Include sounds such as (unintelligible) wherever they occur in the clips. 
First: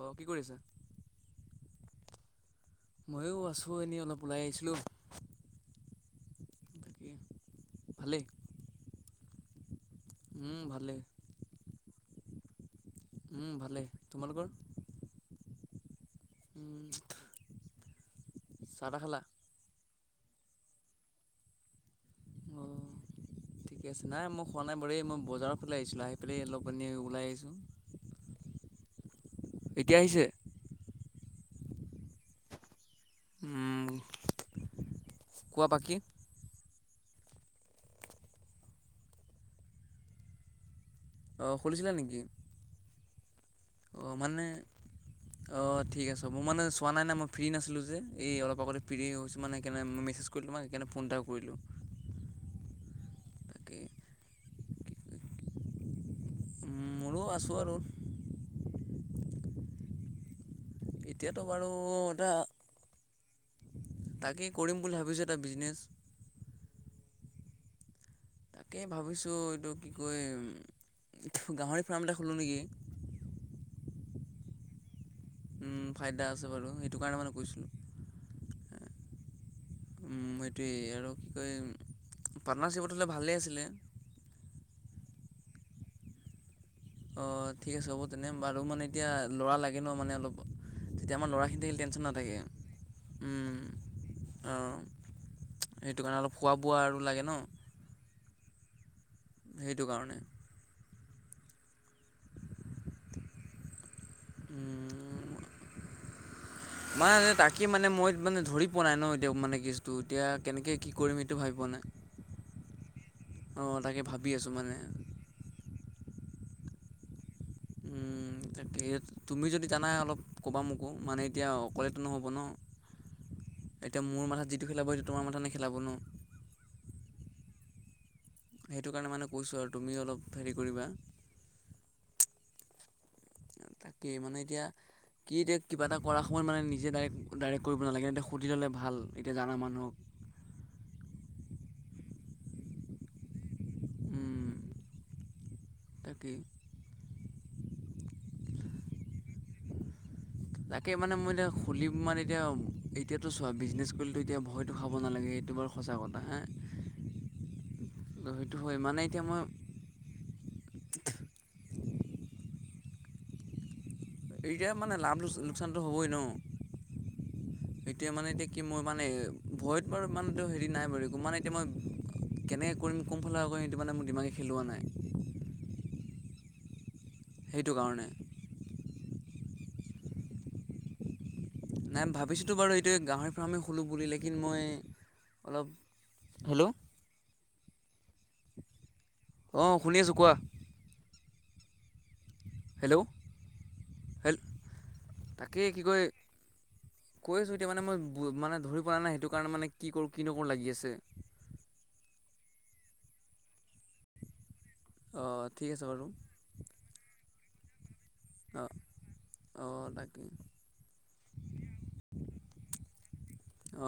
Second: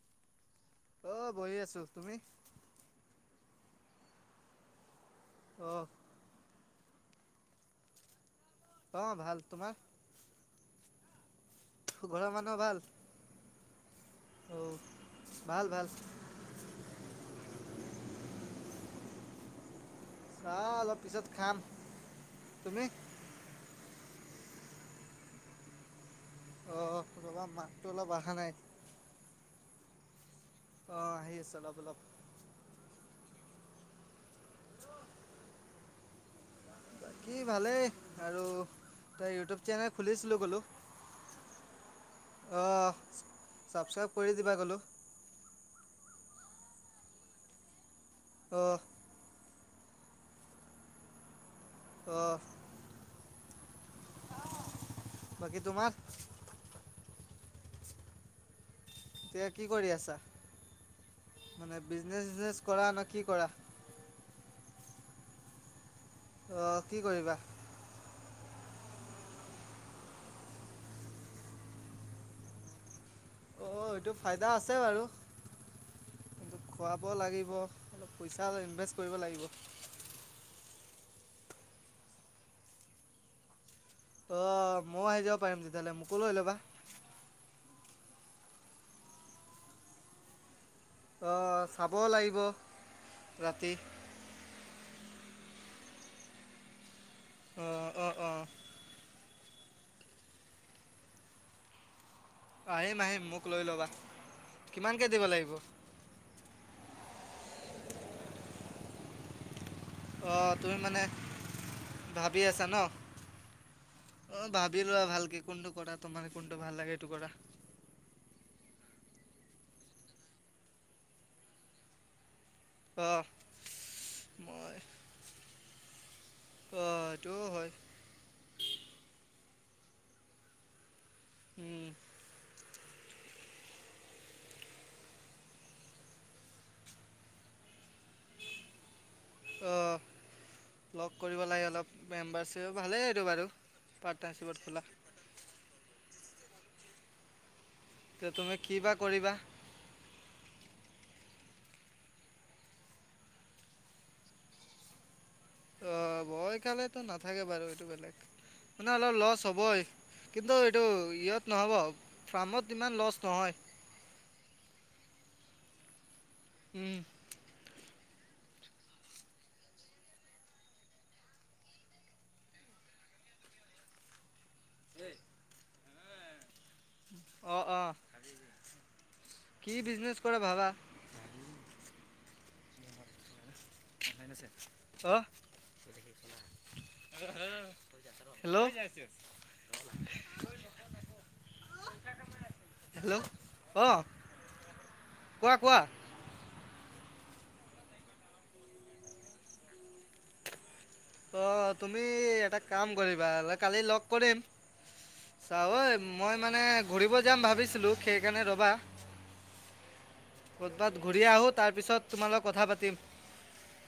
অ কি কৰি আছা? অ বহি আছো। তুমি? ময়ো আছোঁ এনেই অলপ ওলাই আহিছিলোঁ। অ' উম ভালেই। অ ভাল। তোমাৰ? উম ভালেই। তোৰ ঘৰৰ মানুহ ভাল। উম ভালেই। তোমালোকৰ? অ', ভাল ভাল। উম চাহ টা খালা। চাহ অলপ পিছত খাম। অ তুমি? ঠিকে আছে নাই মই খোৱা নাই বাৰু এই মই বজাৰৰ ফালে আহিছিলোঁ আহি। পেলাই অলপ পানি অ', ওলাই ৰ'বা আহিছোঁ। মাতটো অলপ অহা নাই এতিয়া আহিছে। অ আহি আছে অলপ অলপ। উম। কোৱা বাকী? বাকি ভালেই আৰু তেই ইউটিউব চেনেল খুলিছিলোঁ বোলোঁ। অ আহ, খুলিছিলা নেকি অ ছাবস্ক্ৰাইব কৰি মানে দিবা কলো। অ ঠিক আছে মোৰ মানে চোৱা নাই নাই মই ফ্ৰী নাছিলো যে এই অলপ অ', আগতে ফ্ৰীৰি হৈছো। মানে কেনে মেছেজ কৰিলোঁ মই সেইকাৰণে ফোন এটা কৰিলোঁ। অ' তাকে। বাকী তোমাৰ? মোৰো আছোঁ আৰু। (inaudible) এতিয়া কি কৰি আছা? এতিয়াতো বাৰু মানে, এটা বিজনেছ-চিজনেছ কৰা না কি কৰা? তাকেই কৰিম বুলি ভাবিছোঁ, এটা বিজনেছ। অ', কি কৰিবা? তাকেই ভাবিছোঁ। এইটো কি কয়, গাহৰি ফাৰ্ম এটা খোলোঁ নেকি? অ', এইটো ফাইদা, আছে বাৰু। উম', ফাইদা আছে কিন্তু বাৰু। সেইটো খুৱাব কাৰণেই, মানে, লাগিব কৈছিলোঁ। অলপ পইচা ইনভেষ্ট কৰিব লাগিব। উম এইটোৱেই, আৰু কি কয়, পাৰ্টনাৰশ্বিপত হ'লে ভালেই আছিলে। অ', ময়ো আহি যাব পাৰিম। তেতিয়াহ'লে মোকো লৈ ল'বা। অ', ঠিক আছে। হ'ব তেনে বাৰু। মানে, এতিয়া ল'ৰা লাগে ন, মানে, অলপ। তেতিয়া আমাৰ ল'ৰাখিনি অঁ থাকিলে, চাব টেনচন নাথাকে। লাগিব উম ৰাতি ' অ', সেইটো কাৰণে অলপ খোৱা-বোৱা আৰু লাগে ন! অ', অ, অ,। সেইটো, কাৰণে। আহিম, আহিম, মোক লৈ ল'বা, কিমানকে দিব লাগিব? মানে, তাকে, মানে, মই মানে ধৰি পোৱা নাই ন, এতিয়া মানে কি ত' এতিয়া অঁ কেনেকে, তুমি কি মানে কৰিম, এইটো ভাবি পোৱা নাই। ভাবি আছা ন অ', তাকে ভাবি আছো মানে। ভালকৈ কোনটো কৰা, তোমাৰ কোনটো ভাল লাগে এইটো কৰা। উম'। তাকেই তুমি যদি জানা, অলপ ক'বা মোকো, মানে, এতিয়া অকলেতো নহ'ব ন। অ'। এতিয়া মোৰ মূৰত যিটো খেলাব, সেইটো তোমাৰ মূৰতো খেলাব ন। আহ, এইটোৱেও হ'য়। সেইটো কাৰণেই, মানে, কৈছোঁ আৰু তুমি অলপ হেৰি কৰিবা। উম। তাকেই, মানে এতিয়া কি, এতিয়া কিবা এটা কৰা সময়ত মানে নিজে ডাইৰেক্ট কৰিব নালাগে, এতিয়া সুধি ল'লে ভাল। এতিয়া জানা মানুহক। অ', লগ কৰিব লাগে অলপ মেম্বাৰ হ'লে ভালেই আৰু এইটো বাৰু। পাতৰ্নাচিপত, খোলা। তাকে। তে, তুমি কি বা কৰিবা? (inaudible) তাকে, মানে মই এতিয়া খুলিম মানে, এতিয়াতো চোৱা, বিজনেছ কৰিলেতো এতিয়া ভয়তটো খাব নালাগে এইটো বাৰু সঁচা কথা অ', হা ভয় খালেতো নাথাকে বাৰু, এইটো বেলেগ, ত' সেইটো হয় মানে, অলপ এতিয়া লছ মই হ'বই। কিন্তু এইটো ইয়াত নহ'ব, ফাৰ্মত ইমান লছ নহয়। এতিয়া মানে লাভ, লোকচানতো হ'বই ন। উম'। এতিয়া, মানে কি মোৰ মানে, ভয়তো ইমানতো হেৰি নাই বাৰু, এতিয়া মানে, এতিয়া মই কেনেকৈ কৰিম, কোনফালৰ কৰিম, সেইটো মানে মোৰ দিমাগত খেলোৱা নাই। উম। অ', সেইটো অ'। কাৰণে। কি বিজনেছ কৰে, ভাবা। (inaudible) নাই, ভাবিছোঁতো বাৰু এইটোকয়ে গাহৰি ফাৰ্ম খোলোঁ বুলি লেকিন মই, অ' অলপ, হেল্ল হেল্ল'। অ', শুনিছোঁ কোৱা। হেল্ল', অ' হেল কোৱা তাকে কোৱা। কি কয় কৈ আছোঁ, এতিয়া মানে মই ধৰি পোৱা নাই, সেইটো কাৰণেই মানে, কি কৰোঁ, কি নকৰোঁ, লাগি আছে। অ', তুমি এটা কাম কৰিবা, কালি লগ কৰিম। অঁ ঠিক আছে চাৱঐ বাৰু মই মানে ঘূৰিব যাম ভাবিছিলো, সেইকাৰণে ৰবা। অ', তাকে। ক'ৰবাত ঘূৰি আহোঁ, তাৰপিছত তোমাৰ লগত কথা পাতিম।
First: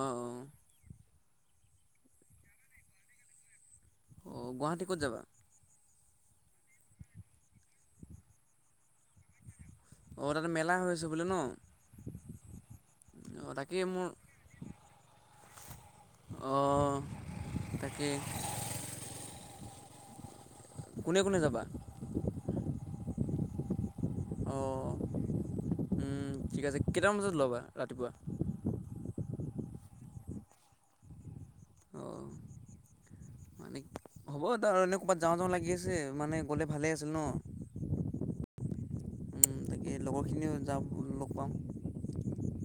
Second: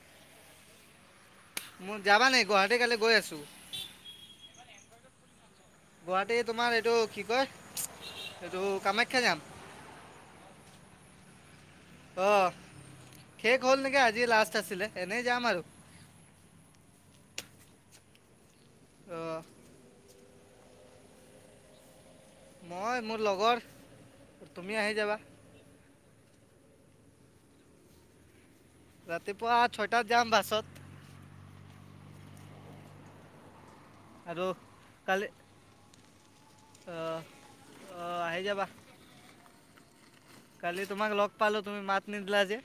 অ', অ'। মই যাবা নেকি, গুৱাহাটী কালি গৈ আঁছো। অ', গুৱাহাটী ক'ত যাবা? গুৱাহাটী তোমাৰ এইটো কি কয়, এইটো কামাখ্যা যাম। অ', তাতে মেলা হৈ আছে বোলে ন। অঁ অঁ শেষ হ'ল তাকেই নেকি, মোৰ আজি লাষ্ট আছিলে। এনেই যাম আৰু অঁ তাকে অহ কোনে কোনে যাবা? মই, মোৰ লগৰ তুমি আহি যাবা। উম, ঠিক আছে, কেইটামান বজাত ওল'বা ৰাতিপুৱা? (unintelligible) ৰাতিপুৱা ছয়টাত যাম বাছত। অঁ মানে হ'ব আৰু তাৰ এনেও ক'ৰবাত কালি যাওঁ যাওঁ লাগি আছে। মানে গ'লে ভালেই আছিল ন'? অ' আহি যাবা। তাকে লগৰ খিনিও কালি যাম, তোমাক লগ পাওঁ। পালোঁ তুমি মাত নিদিলা যে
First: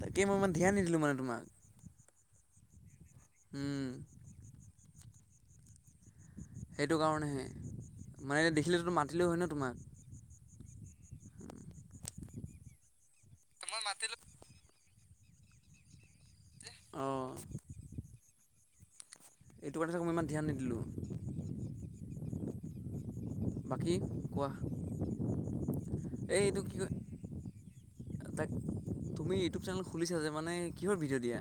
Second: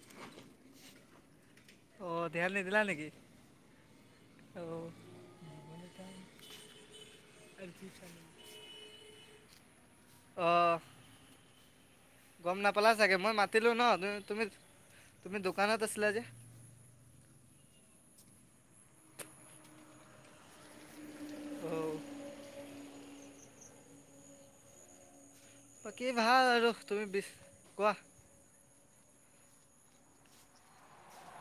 তাকেই মই ইমান ধ্যান নিদিলো মানে তোমাক। অ' ধ্যান নিদিলা নেকি? উম। অ' যাবলে পাম সেইটো কাৰণেহে মানে দেখিলো তো মাতিলেও হয় ন' তোমাক। অ' গ'ম নাপালা চাগে, মই মাতিলো ন' তুমি তুমি দোকানত আছিলা যে। অ' এইটো কাৰণে চাগে মই ইমান ধ্যান নিদিলোঁ। অ' বাকী কোৱা? বাকী এই ভাল এটো আৰু কি কয়, তুমি বিচ কোৱা এই তা তুমি ইউটিউব চেনেল খুলিছা যে, মানে কিহৰ ভিডিঅ' দিয়া?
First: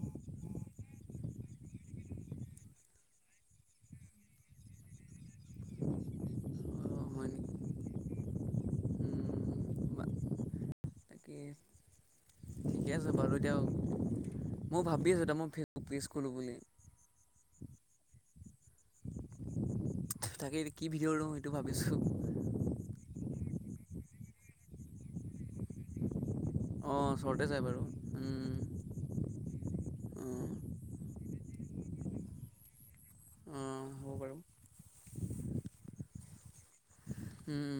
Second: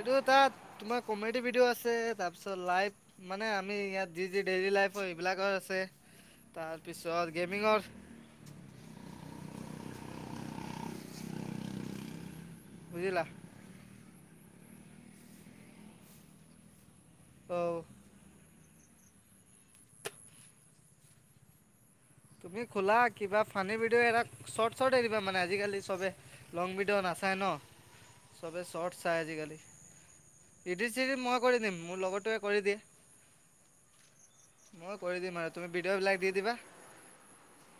এইটো তাত তোমাৰ কমেডি ভিডিঅ' আছে, তাৰপিছত লাইভ মানে আমি ইয়াত যি যি ডেইলী লাইফৰ সেইবিলাকৰ আছে, তাৰপিছত গেমিঙৰ (unintelligible) উম বা তাকে ঠিকে আছে বুজিলা বাৰু দিয়ক, ময় ভাবি আছোঁ এতিয়া মই ফেচবুক পেচ খোলোঁ বুলি। অ' তাকে এটো কি ভিদিওঁ লওঁ সেইটো ভাবিছো। তুমি খোলা কিবা ফানী ভিডিঅ' এটা, শৰ্ট শৰ্ট এই দিবা মানে আজিকালি চবে লং ভডিঅ' অঁ নাচায় শ্বৰ্টে ন'? চাই বাৰু চবে চৰ্ট চায় আজিকালি। ইদিট চিদিট মই কৰি দিম, মোৰ লগটোৱে কৰি দিয়ে। অঁ অঁ হ'ব বাৰু মই কৰি দিম আৰু তুমি ভিডিঅ' বিলাক দি দিবা। হুম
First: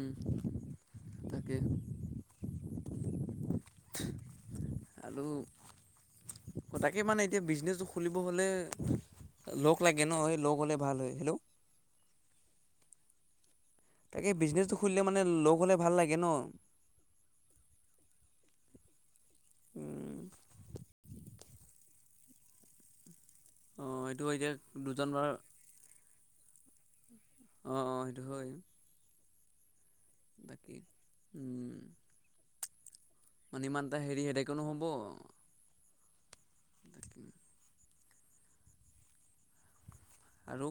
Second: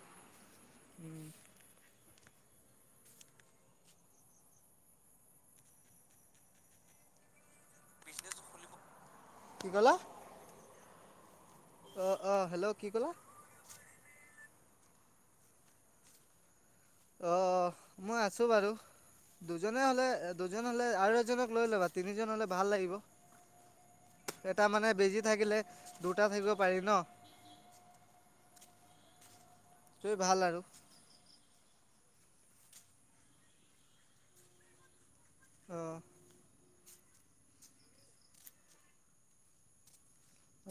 তাকে (unintelligible) খোলো, অঁ তাকে মানে এতিয়া বিজনেচটো খুলিব হ'লে কি লক ক'লা লাগে ন' এই ল'গ হ'লে ভাল হয়। হেল্ল' অ' অ' হেল্ল' কি ক'লা? তাকেই বিজনেছটো খুলিলে মানে ল'গ হ'লে ভাল লাগে ন'? অ' মই আছো বাৰু দুজনে হ'লে এই দুজন হ'লে আৰু এজনক লৈ ল'বা। তিনিজন হ'লে ভাল লাগিব। অঁ সেইটো এতিয়া এটা মানে দুজন বেজি বাৰ থাকিলে দুটা থাকিব পাৰি ন'? অঁ অঁ সেইটো হয়। অই, ভাল আৰু উম মানে ইমান এটা হেৰি হেদেকো, নহ'ব অ, (inaudible)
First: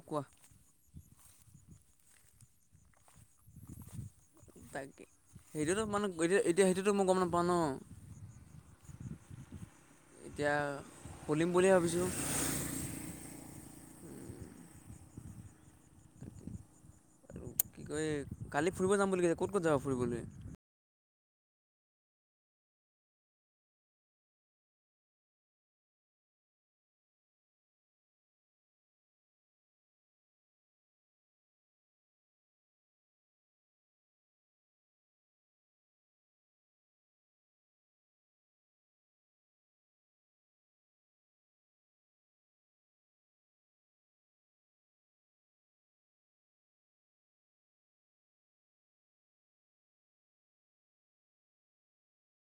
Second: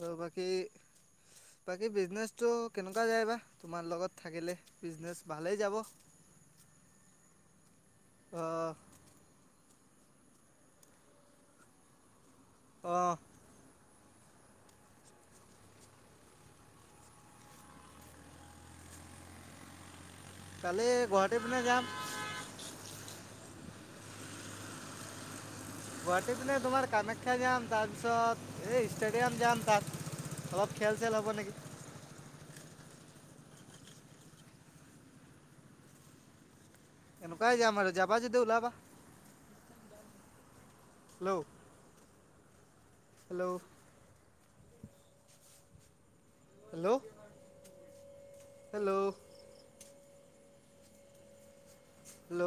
আৰু বাকী, বাকী বিজনেছটো কেনেকুৱা যায় বা তোমাৰ লগত থাকিলে। তাকে বিজনেচ ভালেই যাব। সেইটোতো মানে এতিয়া, সেইটোতো মই গম নাপাওঁ ন অ, এতিয়া, কুলিম বুলি ভাবিছোঁ। অ, কি, ক কালি ফুৰিব যামলগীয়াছে ক'ত ক'ত যাবা ফুৰিবলৈ? কালি, গুৱাহাটী পিনে যাম। গুৱাহাটী পিনে তোমাৰ কামাখ্যা যাম। তাৰপিছত এই ষ্টেডিয়াম যাম তাত অলপ খেল-চেল হ'ব নেকি? এনেকোৱাই যাম আৰু যাবা যদি ওলাবা। Hello, hello, hello, hello, hello,